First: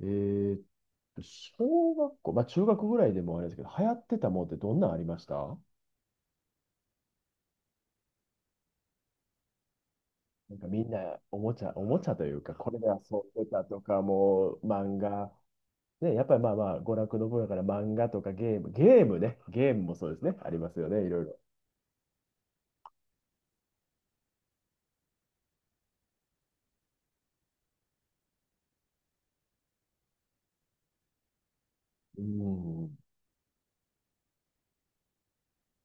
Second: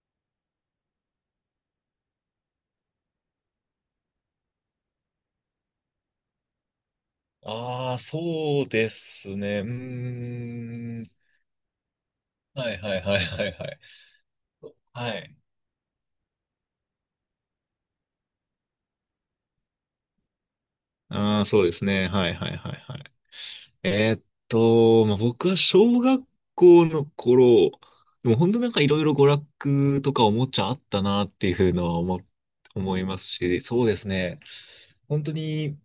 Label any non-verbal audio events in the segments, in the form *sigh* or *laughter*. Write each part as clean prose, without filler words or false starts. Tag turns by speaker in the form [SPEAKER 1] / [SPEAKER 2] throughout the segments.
[SPEAKER 1] えーっ小学校、まあ中学ぐらいでもあれですけど、流行ってたもんってどんなんありました？
[SPEAKER 2] ああ、そうですね。うー
[SPEAKER 1] なんかみん
[SPEAKER 2] ん。
[SPEAKER 1] なおもちゃ、おもちゃというか、こ
[SPEAKER 2] は
[SPEAKER 1] れ
[SPEAKER 2] い
[SPEAKER 1] で遊
[SPEAKER 2] はいはい
[SPEAKER 1] ん
[SPEAKER 2] は
[SPEAKER 1] で
[SPEAKER 2] い
[SPEAKER 1] た
[SPEAKER 2] は
[SPEAKER 1] と
[SPEAKER 2] い。
[SPEAKER 1] か、もう漫
[SPEAKER 2] は
[SPEAKER 1] 画、
[SPEAKER 2] い。
[SPEAKER 1] ね、やっぱりまあまあ、娯楽の分野から漫画とかゲーム、ゲームね、ゲームもそうですね、ありますよね、いろいろ。
[SPEAKER 2] ああ、そうですね。はいはいはいはい。えーっまあ、僕は小学校の頃、でも本当なんかいろいろ娯楽とかおもちゃあったなっていうのは思、
[SPEAKER 1] うん、
[SPEAKER 2] 思いますし、そうですね。本当に、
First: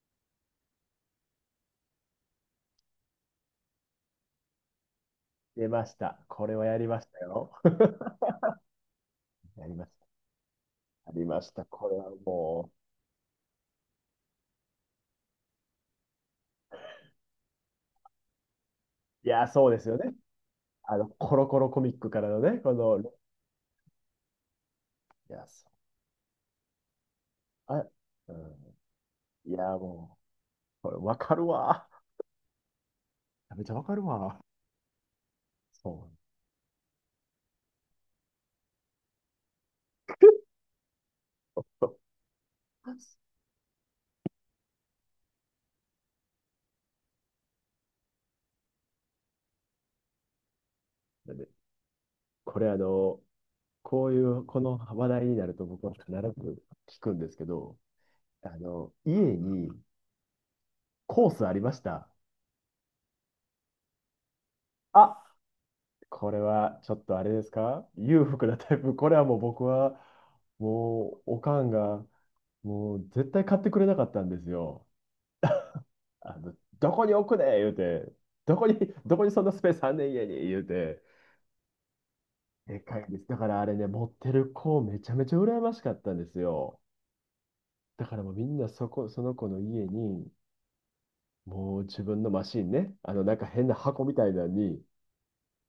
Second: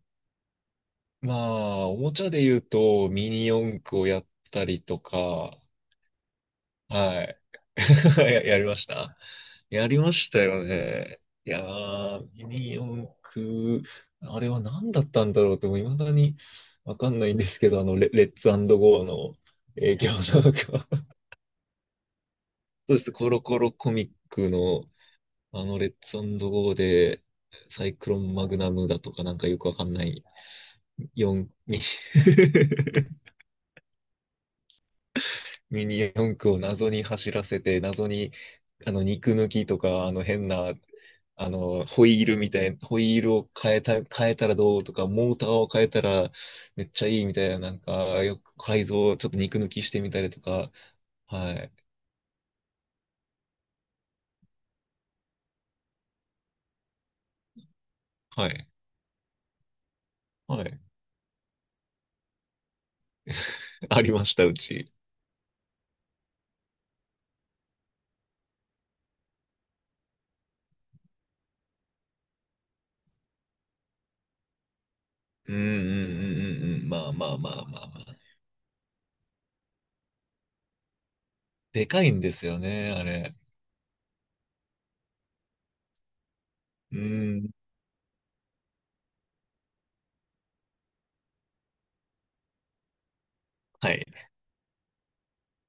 [SPEAKER 2] まあ、おもちゃで言うとミニ四駆をやったりとか、
[SPEAKER 1] 出ました。これはやりました
[SPEAKER 2] はい。
[SPEAKER 1] よ。
[SPEAKER 2] *laughs* やりました
[SPEAKER 1] *laughs* やりま
[SPEAKER 2] や
[SPEAKER 1] し
[SPEAKER 2] り
[SPEAKER 1] た。
[SPEAKER 2] ましたよ
[SPEAKER 1] や
[SPEAKER 2] ね。
[SPEAKER 1] りま
[SPEAKER 2] い
[SPEAKER 1] し
[SPEAKER 2] や
[SPEAKER 1] た。これは
[SPEAKER 2] ー、ミ
[SPEAKER 1] も
[SPEAKER 2] ニ四駆、あれは何だったんだろうと、もう未だにわかんないんですけど、レッツゴー
[SPEAKER 1] う、い
[SPEAKER 2] の
[SPEAKER 1] や、そうですよ
[SPEAKER 2] 影響
[SPEAKER 1] ね。
[SPEAKER 2] なのか。*laughs*
[SPEAKER 1] あ
[SPEAKER 2] そ
[SPEAKER 1] の、コロコロコミックからのね、こ
[SPEAKER 2] う
[SPEAKER 1] の、
[SPEAKER 2] で
[SPEAKER 1] い
[SPEAKER 2] す、コロコロコミックの、
[SPEAKER 1] や、そう
[SPEAKER 2] レッツゴーで、
[SPEAKER 1] あ、
[SPEAKER 2] サイクロ
[SPEAKER 1] う
[SPEAKER 2] ンマグナムだとか、なんか
[SPEAKER 1] ん、い
[SPEAKER 2] よ
[SPEAKER 1] や、
[SPEAKER 2] くわかんな
[SPEAKER 1] も
[SPEAKER 2] い、
[SPEAKER 1] う、これわか
[SPEAKER 2] 四
[SPEAKER 1] る
[SPEAKER 2] ミニ。
[SPEAKER 1] わ。
[SPEAKER 2] *laughs*
[SPEAKER 1] めっちゃわかるわ。
[SPEAKER 2] ミ
[SPEAKER 1] そ
[SPEAKER 2] ニ
[SPEAKER 1] う
[SPEAKER 2] 四駆を謎に走らせて、謎に、肉抜きとか、変なホイールみたいな、
[SPEAKER 1] なん
[SPEAKER 2] ホ
[SPEAKER 1] で
[SPEAKER 2] イールを変えた、変えたらどうとか、モーターを変えたらめっちゃいいみたいな、なんか、よく改造、ちょっと肉抜きしてみたりとか、はい、
[SPEAKER 1] これあの、こういう、この話題になると僕は必ず聞くんですけど、
[SPEAKER 2] は
[SPEAKER 1] あ
[SPEAKER 2] い、
[SPEAKER 1] の、家に
[SPEAKER 2] はい。
[SPEAKER 1] コースありました？
[SPEAKER 2] *laughs* ありました、うち。
[SPEAKER 1] あ、これはちょっとあれですか？裕福なタイプ。これはもう僕は、もう、おかんが、もう絶対買ってくれなかったんですよ。
[SPEAKER 2] うんうんうん
[SPEAKER 1] あの、
[SPEAKER 2] うんうん、
[SPEAKER 1] ど
[SPEAKER 2] ま
[SPEAKER 1] こ
[SPEAKER 2] あ
[SPEAKER 1] に置
[SPEAKER 2] ま
[SPEAKER 1] く
[SPEAKER 2] あ
[SPEAKER 1] ね
[SPEAKER 2] まあ
[SPEAKER 1] 言う
[SPEAKER 2] まあま
[SPEAKER 1] て、
[SPEAKER 2] あ。
[SPEAKER 1] どこに、どこにそんなスペースあんねん家に言うて、
[SPEAKER 2] でかいんですよ
[SPEAKER 1] で
[SPEAKER 2] ね、
[SPEAKER 1] か
[SPEAKER 2] あ
[SPEAKER 1] いです。
[SPEAKER 2] れ。
[SPEAKER 1] だからあれね、持ってる子めちゃめちゃ羨ましかったんですよ。
[SPEAKER 2] うん、
[SPEAKER 1] だからもうみんなそこ、その子の家に、もう自分のマシンね、あのなんか変な
[SPEAKER 2] は
[SPEAKER 1] 箱
[SPEAKER 2] い、
[SPEAKER 1] みたいなのに、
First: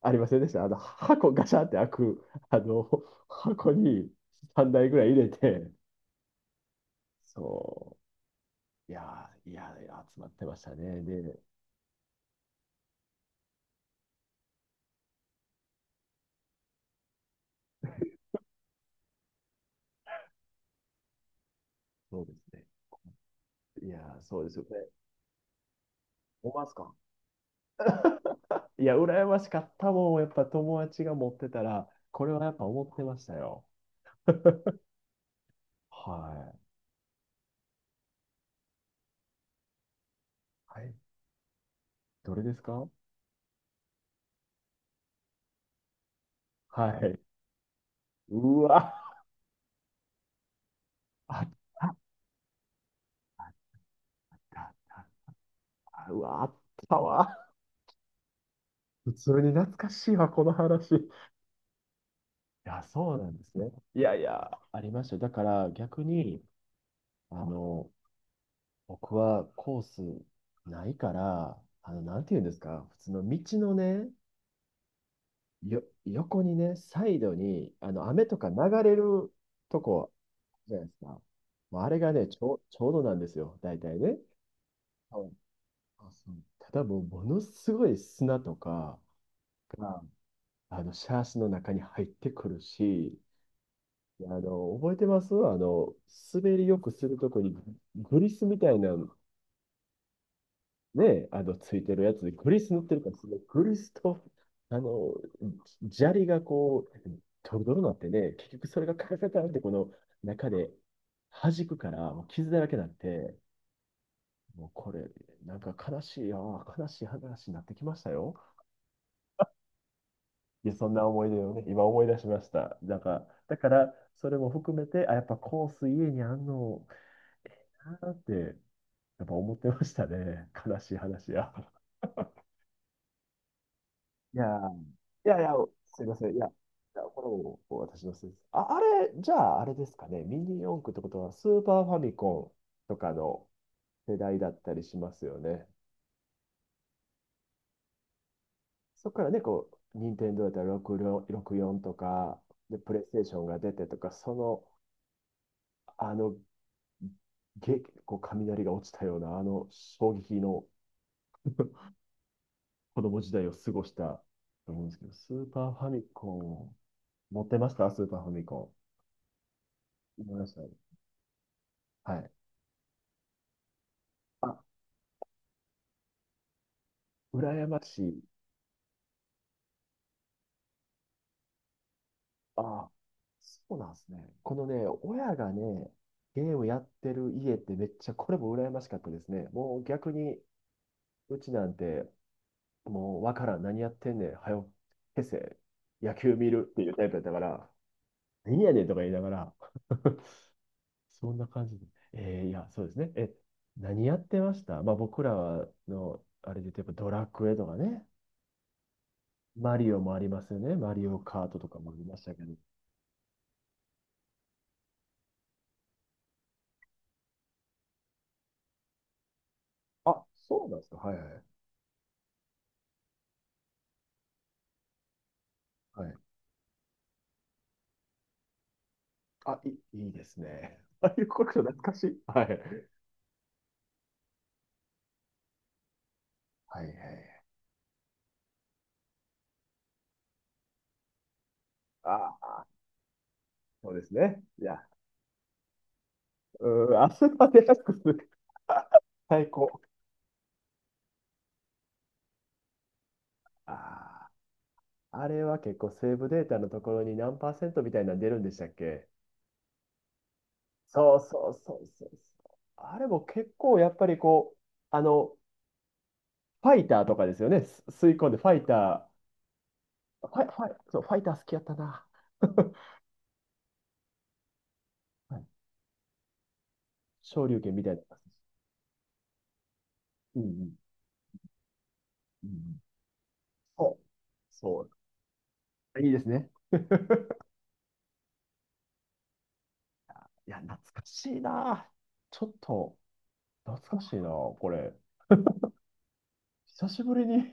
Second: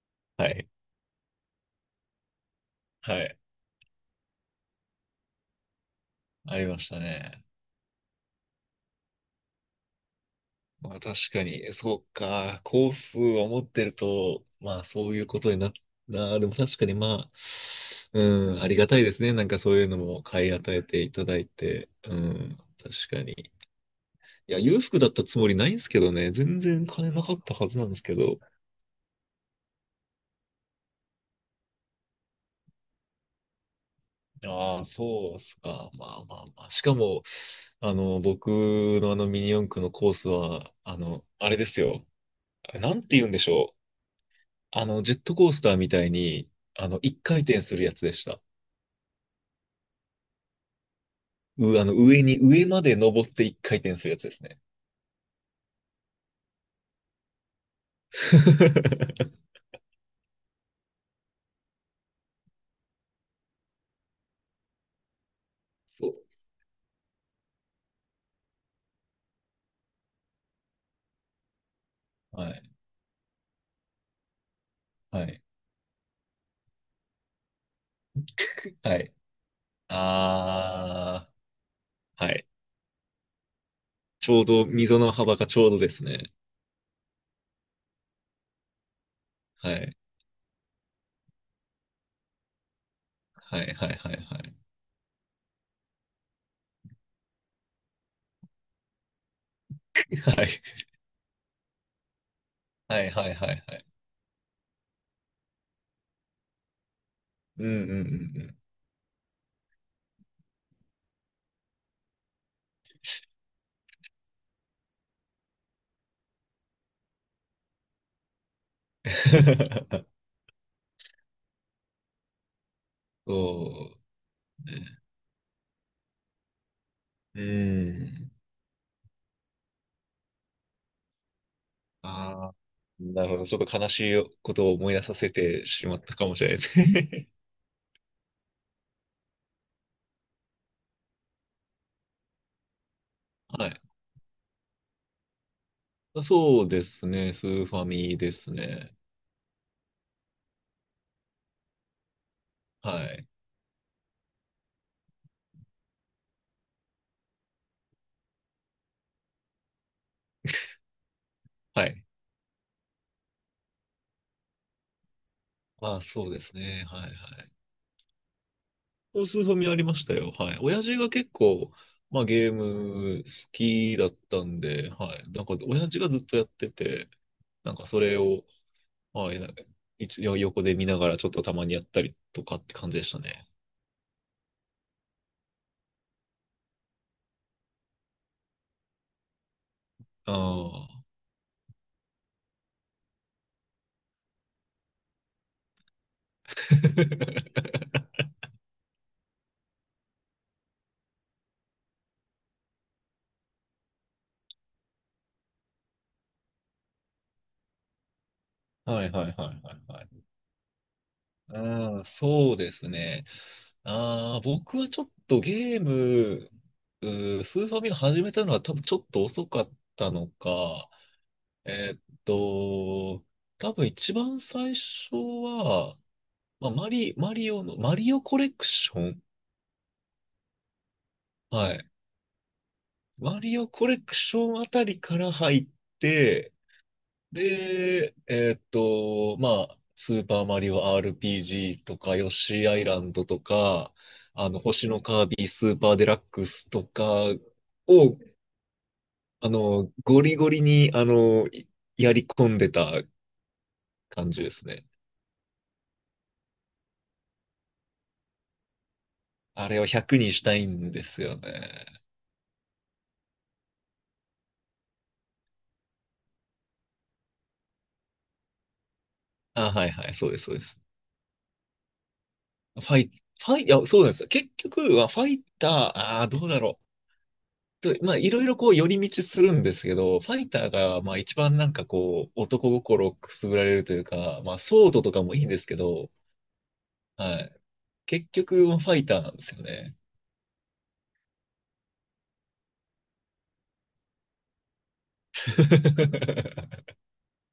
[SPEAKER 1] ありません
[SPEAKER 2] は
[SPEAKER 1] でした？あ
[SPEAKER 2] い、
[SPEAKER 1] の箱ガシャって開く、あの
[SPEAKER 2] はい、
[SPEAKER 1] 箱に3台ぐらい入れて、
[SPEAKER 2] ありましたね。
[SPEAKER 1] そう、いやー、いやー、集まってました
[SPEAKER 2] まあ
[SPEAKER 1] ね。
[SPEAKER 2] 確
[SPEAKER 1] で、
[SPEAKER 2] かに、そうか、コースを持ってると、まあそういうことになっなでも確かにまあ、うん、ありがたいですね。なんかそういうのも買い与えていただいて、う
[SPEAKER 1] そうです
[SPEAKER 2] ん、
[SPEAKER 1] ね。
[SPEAKER 2] 確かに。
[SPEAKER 1] いやー、そうで
[SPEAKER 2] い
[SPEAKER 1] す
[SPEAKER 2] や、
[SPEAKER 1] よね。
[SPEAKER 2] 裕福だったつもりないんですけどね、
[SPEAKER 1] 思い
[SPEAKER 2] 全
[SPEAKER 1] ます
[SPEAKER 2] 然
[SPEAKER 1] か？
[SPEAKER 2] 金なかったはずなんですけど。
[SPEAKER 1] いや、羨ましかったもん。やっぱ友達が持ってたら、これはやっぱ思ってましたよ。
[SPEAKER 2] ああ、そうっすか。まあまあま
[SPEAKER 1] は
[SPEAKER 2] あ。しかも、僕のあのミニ四駆のコースは、
[SPEAKER 1] い。
[SPEAKER 2] あれですよ。
[SPEAKER 1] どれです
[SPEAKER 2] あれ
[SPEAKER 1] か？
[SPEAKER 2] なんて言うんでしょう。ジェットコースターみたいに、
[SPEAKER 1] はい。
[SPEAKER 2] 一回転するやつでした。
[SPEAKER 1] うわ、あっ
[SPEAKER 2] う、あ
[SPEAKER 1] たあ
[SPEAKER 2] の、
[SPEAKER 1] っ
[SPEAKER 2] 上に、上まで登って一回転するやつですね。
[SPEAKER 1] たあった。あうわ、あったわ。普通に
[SPEAKER 2] *laughs*
[SPEAKER 1] 懐かしいわ、この話。いや、そうなんですね。いやいや、ありましたよ。だから逆
[SPEAKER 2] そう。
[SPEAKER 1] に、あの、僕はコースないから、あの、なんていうん
[SPEAKER 2] は
[SPEAKER 1] です
[SPEAKER 2] い。
[SPEAKER 1] か、普通の道のね、
[SPEAKER 2] はい。
[SPEAKER 1] 横にね、サイドに、あの、雨とか流れ
[SPEAKER 2] はい。
[SPEAKER 1] るとこじゃないですか。
[SPEAKER 2] あ
[SPEAKER 1] もうあれが
[SPEAKER 2] ー。
[SPEAKER 1] ね、
[SPEAKER 2] はい。
[SPEAKER 1] ちょうどなんですよ、大体ね。
[SPEAKER 2] ちょうど、溝の幅がちょうどです
[SPEAKER 1] そう
[SPEAKER 2] ね。
[SPEAKER 1] そう、ただもうものすごい砂とか
[SPEAKER 2] はい。
[SPEAKER 1] があのシャーシの中に入ってくるし、
[SPEAKER 2] はい、はい、はい、
[SPEAKER 1] あ
[SPEAKER 2] はい。
[SPEAKER 1] の覚えてます？あの滑りよくするとこにグリスみたいな、
[SPEAKER 2] はい。
[SPEAKER 1] ね、あのついてるやつでグリス塗って
[SPEAKER 2] は
[SPEAKER 1] るか
[SPEAKER 2] い、
[SPEAKER 1] ら、そ
[SPEAKER 2] はい、
[SPEAKER 1] の
[SPEAKER 2] はい、
[SPEAKER 1] グ
[SPEAKER 2] は
[SPEAKER 1] リ
[SPEAKER 2] い。
[SPEAKER 1] スとあの砂利がこうド
[SPEAKER 2] う
[SPEAKER 1] ロ
[SPEAKER 2] ん、う
[SPEAKER 1] ドロ
[SPEAKER 2] ん、
[SPEAKER 1] に
[SPEAKER 2] う
[SPEAKER 1] な
[SPEAKER 2] ん。
[SPEAKER 1] っ
[SPEAKER 2] う
[SPEAKER 1] てね、結
[SPEAKER 2] ん。
[SPEAKER 1] 局それがカタカタってこの中で弾くから、もう傷だらけになって、もうこれなんか悲しい、ああ悲しい話になってきましたよ。
[SPEAKER 2] *laughs*
[SPEAKER 1] いや、そんな思い出をね、今思い出しました。なんか、だから、
[SPEAKER 2] そ
[SPEAKER 1] それも
[SPEAKER 2] う
[SPEAKER 1] 含め
[SPEAKER 2] ね。
[SPEAKER 1] て、あ、やっぱコース家にあんの
[SPEAKER 2] う
[SPEAKER 1] かなっ
[SPEAKER 2] ん。
[SPEAKER 1] て、やっぱ思ってましたね。悲しい話や。
[SPEAKER 2] ああ、なるほど。ちょっと悲し
[SPEAKER 1] い
[SPEAKER 2] い
[SPEAKER 1] やー、
[SPEAKER 2] ことを思い出さ
[SPEAKER 1] い
[SPEAKER 2] せ
[SPEAKER 1] やいや、
[SPEAKER 2] てしまっ
[SPEAKER 1] すい
[SPEAKER 2] た
[SPEAKER 1] ま
[SPEAKER 2] か
[SPEAKER 1] せん。
[SPEAKER 2] も
[SPEAKER 1] い
[SPEAKER 2] し
[SPEAKER 1] や、
[SPEAKER 2] れ
[SPEAKER 1] い
[SPEAKER 2] ないです
[SPEAKER 1] やこれ
[SPEAKER 2] ね。
[SPEAKER 1] も私のせいです。あ、あれ、じゃあ、あれですかね。ミニ四駆ってことは、スーパーファミコンとかの
[SPEAKER 2] *laughs* はい。
[SPEAKER 1] 世代だったりしますよね。
[SPEAKER 2] あ、そうですね。スーファミですね。
[SPEAKER 1] そこからね、こう、任天堂だったら64 64とか、で、プレイ
[SPEAKER 2] は
[SPEAKER 1] ステー
[SPEAKER 2] い。
[SPEAKER 1] ションが出てとか、その、あのげ、こう雷が落ちたような、あの衝撃の *laughs*
[SPEAKER 2] はい。
[SPEAKER 1] 子供時代を過ごしたと思うんですけど、スーパーファ
[SPEAKER 2] あ、
[SPEAKER 1] ミ
[SPEAKER 2] そ
[SPEAKER 1] コ
[SPEAKER 2] うです
[SPEAKER 1] ン、
[SPEAKER 2] ね。はいは
[SPEAKER 1] 持っ
[SPEAKER 2] い。
[SPEAKER 1] てましたスーパーファミコ
[SPEAKER 2] お、スーファミありました
[SPEAKER 1] ン。
[SPEAKER 2] よ。
[SPEAKER 1] 思いまし
[SPEAKER 2] はい。
[SPEAKER 1] たね。
[SPEAKER 2] 親父が結構、
[SPEAKER 1] は
[SPEAKER 2] まあ
[SPEAKER 1] い。
[SPEAKER 2] ゲーム好きだったん
[SPEAKER 1] あ、
[SPEAKER 2] で、はい。なんか親父がずっとやってて、
[SPEAKER 1] 羨
[SPEAKER 2] なん
[SPEAKER 1] ま
[SPEAKER 2] かそ
[SPEAKER 1] し
[SPEAKER 2] れ
[SPEAKER 1] い。
[SPEAKER 2] を、はい、なんか一応横で見ながらちょっとたまにやったりとかって
[SPEAKER 1] あ、
[SPEAKER 2] 感じでしたね。
[SPEAKER 1] そうなんですね。このね、親がね、ゲームやってる家ってめっちゃ、これも羨ましかったですね。もう逆
[SPEAKER 2] あ
[SPEAKER 1] に、
[SPEAKER 2] あ。
[SPEAKER 1] うちなんて、もうわからん、何やってんねん、はよ、消せ、野球見るっていうタイプだったか
[SPEAKER 2] *laughs*
[SPEAKER 1] ら、何やねんとか言いながら、*laughs* そんな感じで。いや、そうですね。え、何やってました？まあ僕らの、あれで言うと、ドラクエとかね、
[SPEAKER 2] はいはいはいは
[SPEAKER 1] マリ
[SPEAKER 2] い
[SPEAKER 1] オ
[SPEAKER 2] はい。
[SPEAKER 1] もありますよね。マリオカートとかもあ
[SPEAKER 2] ああ、
[SPEAKER 1] りましたけど。
[SPEAKER 2] そうですね。ああ、僕はちょっとゲーム、うスーファミが始めたのは多分ちょっと遅かった
[SPEAKER 1] あ、
[SPEAKER 2] の
[SPEAKER 1] そうなんで
[SPEAKER 2] か、
[SPEAKER 1] すか。はいはい。
[SPEAKER 2] えーっと、多分一番最初は、
[SPEAKER 1] はい。
[SPEAKER 2] まあ、マリオの、マリオコレクション、
[SPEAKER 1] あ、いいですね。ああいうこと
[SPEAKER 2] は
[SPEAKER 1] 懐
[SPEAKER 2] い。
[SPEAKER 1] かしい。はい。
[SPEAKER 2] マリオコレクションあたりから入って、
[SPEAKER 1] はいはい。
[SPEAKER 2] で、まあ、スーパーマリオ RPG とか、ヨッ
[SPEAKER 1] あ
[SPEAKER 2] シ
[SPEAKER 1] あ、
[SPEAKER 2] ーアイランドと
[SPEAKER 1] そ
[SPEAKER 2] か、
[SPEAKER 1] うですね。いや、
[SPEAKER 2] 星のカービィスーパーデラックスと
[SPEAKER 1] うん、
[SPEAKER 2] か
[SPEAKER 1] あそこでックス。
[SPEAKER 2] を、
[SPEAKER 1] *laughs* 最高。
[SPEAKER 2] ゴリゴリに、やり込んでた
[SPEAKER 1] あ
[SPEAKER 2] 感じですね。
[SPEAKER 1] あ、あれは結構セーブデータのところに何パーセントみたいなの出るんでしたっけ？
[SPEAKER 2] あれを100にしたいんで
[SPEAKER 1] そう
[SPEAKER 2] すよ
[SPEAKER 1] そうそ
[SPEAKER 2] ね。
[SPEAKER 1] うそうそう。あれも結構やっぱりこう、あの、ファイターとかですよね。吸い込んでファイタ
[SPEAKER 2] あ、はいはい、
[SPEAKER 1] ー、
[SPEAKER 2] そう
[SPEAKER 1] フ
[SPEAKER 2] で
[SPEAKER 1] ァ
[SPEAKER 2] す、
[SPEAKER 1] イ、
[SPEAKER 2] そうで
[SPEAKER 1] ファイ、
[SPEAKER 2] す。
[SPEAKER 1] そう、ファイター好きやったな。*laughs*
[SPEAKER 2] ファイ、ファイ、いや、そうなんですよ。結局は、ファ
[SPEAKER 1] は
[SPEAKER 2] イ
[SPEAKER 1] い
[SPEAKER 2] ター、ああ、どうだろう。
[SPEAKER 1] 昇竜拳みた
[SPEAKER 2] と、
[SPEAKER 1] いな。
[SPEAKER 2] まあ、いろいろこう、寄り道するんですけど、ファ
[SPEAKER 1] うんう
[SPEAKER 2] イター
[SPEAKER 1] ん
[SPEAKER 2] が、まあ、一番なんかこう、
[SPEAKER 1] うんう
[SPEAKER 2] 男
[SPEAKER 1] ん、
[SPEAKER 2] 心をくすぐられる
[SPEAKER 1] そ
[SPEAKER 2] と
[SPEAKER 1] う
[SPEAKER 2] いうか、まあ、ソ
[SPEAKER 1] そ
[SPEAKER 2] ードとかもいいんですけ
[SPEAKER 1] う。い
[SPEAKER 2] ど、
[SPEAKER 1] いですね。
[SPEAKER 2] はい。結局、ファイターなんですよね。
[SPEAKER 1] いや、懐かしいな。ちょっと、懐かしいな、これ。
[SPEAKER 2] *laughs*
[SPEAKER 1] 久しぶりに *laughs*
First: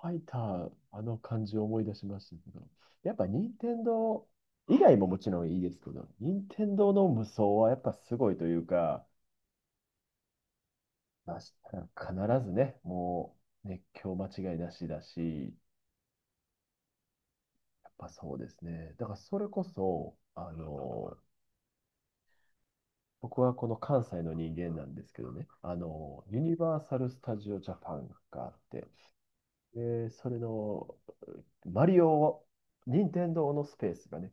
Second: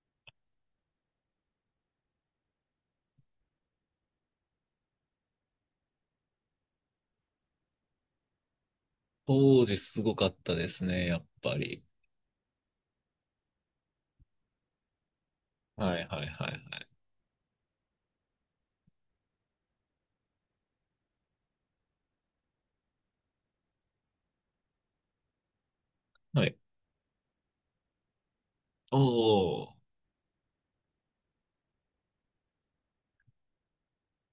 [SPEAKER 1] ファイター、あの感じを思い出しましたけど、やっぱ任天堂以外ももちろんいいですけど、任天堂の無双はやっぱすごいというか、
[SPEAKER 2] 当時すごかったですね、やっ
[SPEAKER 1] まあ、
[SPEAKER 2] ぱり。
[SPEAKER 1] 必ずね、もう熱狂間違いなしだし、
[SPEAKER 2] はいはいはいはい。
[SPEAKER 1] やっぱそうですね。だからそれこそ、あの、僕はこの関西の人間なんですけどね、あの、ユ
[SPEAKER 2] は
[SPEAKER 1] ニ
[SPEAKER 2] い。
[SPEAKER 1] バーサル・スタジオ・ジャパンがあって、
[SPEAKER 2] おー。
[SPEAKER 1] で、それのマリオを、任天堂のスペースがね、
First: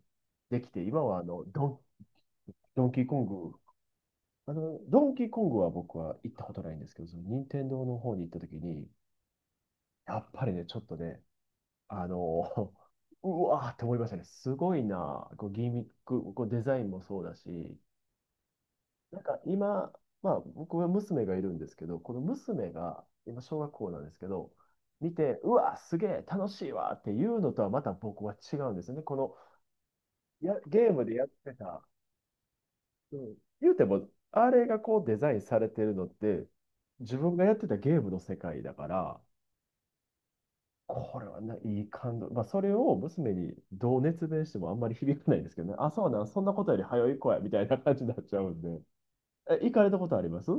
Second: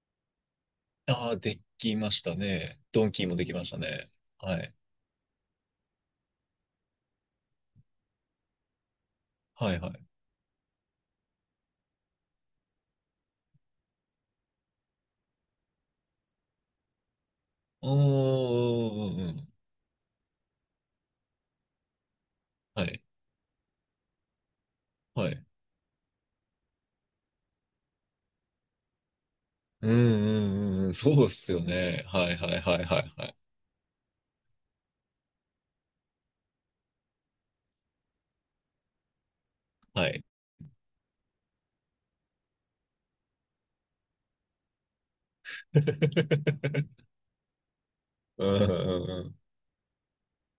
[SPEAKER 1] できて、今はあ
[SPEAKER 2] ああ、
[SPEAKER 1] の
[SPEAKER 2] できましたね。
[SPEAKER 1] ドンキ
[SPEAKER 2] ド
[SPEAKER 1] ー
[SPEAKER 2] ン
[SPEAKER 1] コ
[SPEAKER 2] キ
[SPEAKER 1] ン
[SPEAKER 2] ーもでき
[SPEAKER 1] グ、
[SPEAKER 2] ましたね。
[SPEAKER 1] あ
[SPEAKER 2] はい。
[SPEAKER 1] の、ドンキーコングは僕は行ったことないんですけど、その任天堂の方に行った時に、
[SPEAKER 2] はいはい。
[SPEAKER 1] やっぱりね、ちょっとね、あの、*laughs* うわーって思いましたね。すごいな、こうギミック、こうデザインもそうだし、
[SPEAKER 2] おー。う
[SPEAKER 1] な
[SPEAKER 2] ん
[SPEAKER 1] ん
[SPEAKER 2] うんう
[SPEAKER 1] か
[SPEAKER 2] ん。
[SPEAKER 1] 今、まあ僕は娘がいるんですけど、この娘
[SPEAKER 2] はい。
[SPEAKER 1] が今小学校なんですけど、見
[SPEAKER 2] は
[SPEAKER 1] て、
[SPEAKER 2] い。
[SPEAKER 1] うわー、すげえ、楽しいわーっていうのとはまた僕は違うんですよね。この
[SPEAKER 2] うんうん
[SPEAKER 1] や、
[SPEAKER 2] うん
[SPEAKER 1] ゲ
[SPEAKER 2] う
[SPEAKER 1] ー
[SPEAKER 2] ん。
[SPEAKER 1] ムでや
[SPEAKER 2] そう
[SPEAKER 1] っ
[SPEAKER 2] っす
[SPEAKER 1] て
[SPEAKER 2] よ
[SPEAKER 1] た。
[SPEAKER 2] ね。はいはいはいはい
[SPEAKER 1] う
[SPEAKER 2] はい。
[SPEAKER 1] ん、言うても、あれがこうデザインされてるのって、自分がやってたゲームの世界だから、
[SPEAKER 2] はい。
[SPEAKER 1] これはな、いい感動。まあ、それを娘にどう熱弁してもあんまり響かないんですけど
[SPEAKER 2] *laughs*
[SPEAKER 1] ね。
[SPEAKER 2] う
[SPEAKER 1] あ、そうなん、そんなことより早
[SPEAKER 2] ん
[SPEAKER 1] い子や、みたいな感じになっちゃ
[SPEAKER 2] う
[SPEAKER 1] うん
[SPEAKER 2] ん
[SPEAKER 1] で。
[SPEAKER 2] うん。
[SPEAKER 1] え、行かれたことあります？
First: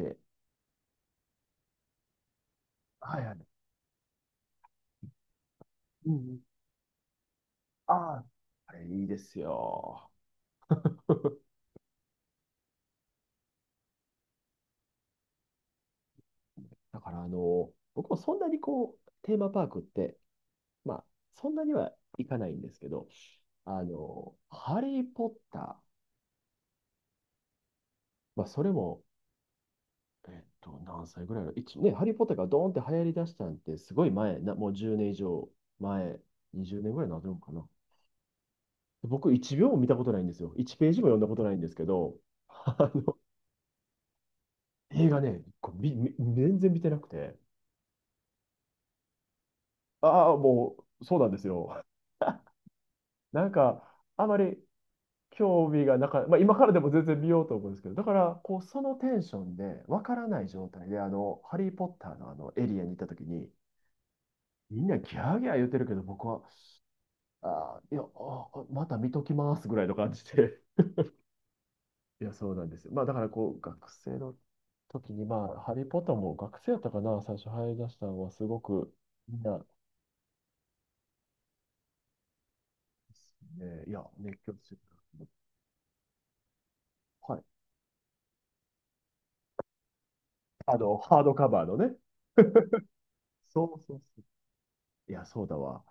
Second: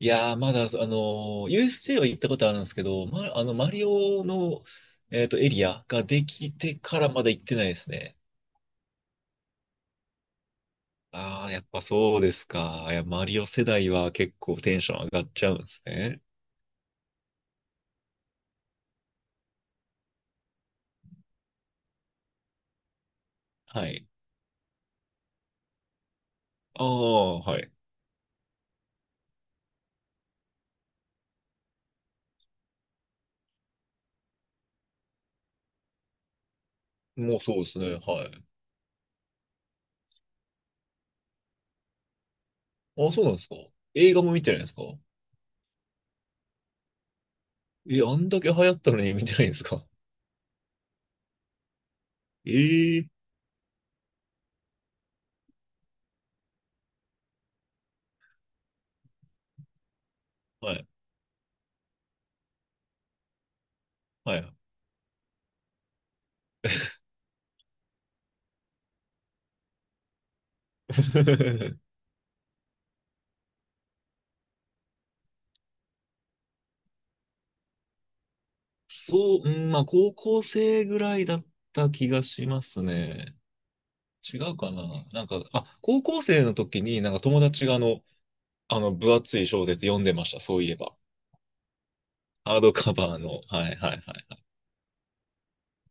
[SPEAKER 2] い やー、まだ、USJ は行ったことあるんですけど、
[SPEAKER 1] はいは
[SPEAKER 2] ま、
[SPEAKER 1] い。
[SPEAKER 2] マリオの、エリアが
[SPEAKER 1] うんう
[SPEAKER 2] で
[SPEAKER 1] ん。
[SPEAKER 2] きてからまだ行ってないです
[SPEAKER 1] あ
[SPEAKER 2] ね。
[SPEAKER 1] あ、あれいいですよ。*laughs*
[SPEAKER 2] ああ、やっぱそうですか。いや、マリオ世代は結構テンション上がっちゃうんですね。
[SPEAKER 1] だから、あの、僕もそんなにこう、テーマパークってまあ、そんなにはいかないんですけど、あ
[SPEAKER 2] はい。
[SPEAKER 1] の、ハリー・ポッター、
[SPEAKER 2] ああ、はい。
[SPEAKER 1] まあ、それも、何歳ぐらいの、一ね、ハリー・ポッターがドーンって流行り出したんって、すごい前な、もう10年以上前、20年ぐらいになるの
[SPEAKER 2] もう
[SPEAKER 1] か
[SPEAKER 2] そうで
[SPEAKER 1] な。
[SPEAKER 2] すね。はい。
[SPEAKER 1] 僕、1秒も見たことないんですよ。1ページも読んだことないんですけど、あ
[SPEAKER 2] ああ、
[SPEAKER 1] の、
[SPEAKER 2] そうなんですか。映画も見てないんですか？
[SPEAKER 1] 映画ね、こうみみ全然見てなくて、
[SPEAKER 2] え、あんだけ流行ったのに見てないんですか？
[SPEAKER 1] ああ、もう、そうなんですよ。
[SPEAKER 2] ええー。
[SPEAKER 1] なんか、あまり興味がなか、まあ、今からでも全然見ようと思うんですけど、だから、こう、そのテンションで、わからない状
[SPEAKER 2] はい。
[SPEAKER 1] 態で、あの、ハリー・ポッターのあの、エリアに行った時に、
[SPEAKER 2] はい。
[SPEAKER 1] みんなギャーギャー言ってるけど、僕は、あー、いや、あー、また見ときますぐらいの感じで。
[SPEAKER 2] *laughs*
[SPEAKER 1] *laughs* いや、そうなんですよ。まあ、だから、こう、学生の時に、まあ、ハリー・ポッターも学生やったかな、最初入り出したのは、すごく、み
[SPEAKER 2] そ
[SPEAKER 1] ん
[SPEAKER 2] う、
[SPEAKER 1] な、
[SPEAKER 2] うん、まあ、高校生ぐらいだった気がしますね。
[SPEAKER 1] ね、いや、熱
[SPEAKER 2] 違
[SPEAKER 1] 狂
[SPEAKER 2] う
[SPEAKER 1] し
[SPEAKER 2] か
[SPEAKER 1] てた。
[SPEAKER 2] な、なんか、あ、高校生の時に、なんか
[SPEAKER 1] は
[SPEAKER 2] 友
[SPEAKER 1] い。
[SPEAKER 2] 達があの、分厚い小説読んでました、そういえ
[SPEAKER 1] あ
[SPEAKER 2] ば。
[SPEAKER 1] の、ハードカバーのね。
[SPEAKER 2] ハードカバー
[SPEAKER 1] *laughs*
[SPEAKER 2] の。は
[SPEAKER 1] そ
[SPEAKER 2] いはい
[SPEAKER 1] う
[SPEAKER 2] は
[SPEAKER 1] そうそう。
[SPEAKER 2] い
[SPEAKER 1] いや、そうだわ。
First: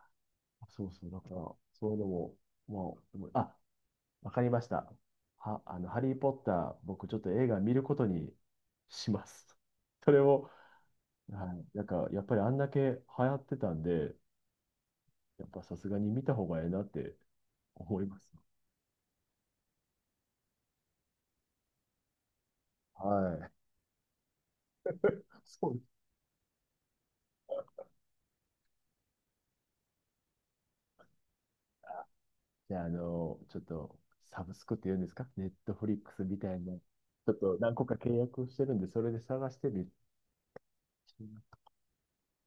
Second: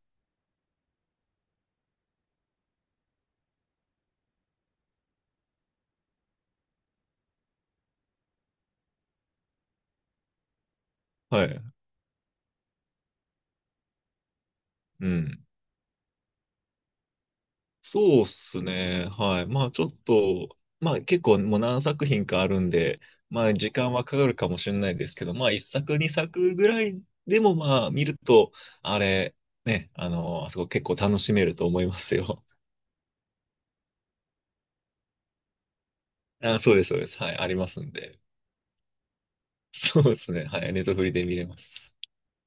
[SPEAKER 1] そうそう、だから、そういうのも、もう、でもあ、わかりました。あの、ハリー・ポッター、僕ちょっと映画見ることにします。*laughs* それを、
[SPEAKER 2] はい。は
[SPEAKER 1] はい、
[SPEAKER 2] い。
[SPEAKER 1] なんか、やっぱりあんだけ流行ってたんで、
[SPEAKER 2] うん。
[SPEAKER 1] やっぱさすがに見た方がええなって思いま
[SPEAKER 2] そうっ
[SPEAKER 1] す。
[SPEAKER 2] すね。はい。まあ、ちょっと、まあ、結構もう何作品かあるんで、
[SPEAKER 1] は
[SPEAKER 2] ま
[SPEAKER 1] い。
[SPEAKER 2] あ、時間はかかるかもしれないですけど、まあ、一
[SPEAKER 1] そうで
[SPEAKER 2] 作、
[SPEAKER 1] す
[SPEAKER 2] 二作ぐらいでも、まあ、見ると、あれ、ね、あそこ結構楽しめると思いま
[SPEAKER 1] か。
[SPEAKER 2] すよ。
[SPEAKER 1] じゃあ、あの、ちょっと、サブスクって言うんですか？ネットフリックスみた
[SPEAKER 2] あ、
[SPEAKER 1] い
[SPEAKER 2] そ
[SPEAKER 1] な。
[SPEAKER 2] う
[SPEAKER 1] ち
[SPEAKER 2] です、そうです。は
[SPEAKER 1] ょっ
[SPEAKER 2] い、あり
[SPEAKER 1] と
[SPEAKER 2] ま
[SPEAKER 1] 何
[SPEAKER 2] す
[SPEAKER 1] 個
[SPEAKER 2] ん
[SPEAKER 1] か契
[SPEAKER 2] で。
[SPEAKER 1] 約をしてるんで、それで探して
[SPEAKER 2] *laughs*
[SPEAKER 1] みる。
[SPEAKER 2] そうですね。はい、ネットフリで見れます。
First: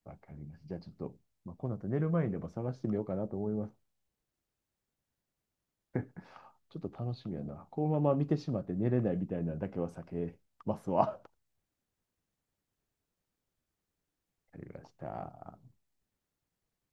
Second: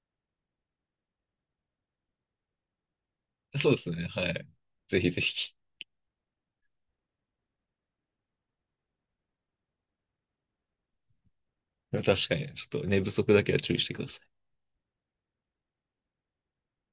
[SPEAKER 1] わかります。じゃあちょっと、まあ、この後寝る前にでも探してみようかなと思いま
[SPEAKER 2] そ
[SPEAKER 1] す。
[SPEAKER 2] うですね。はい。ぜひぜひ。
[SPEAKER 1] ちょっと楽しみやな。このまま見てしまって寝れないみたいなのだけは避けますわ。*laughs* わ
[SPEAKER 2] 確かに、ちょっと寝不足だけは注意してください。
[SPEAKER 1] かりました。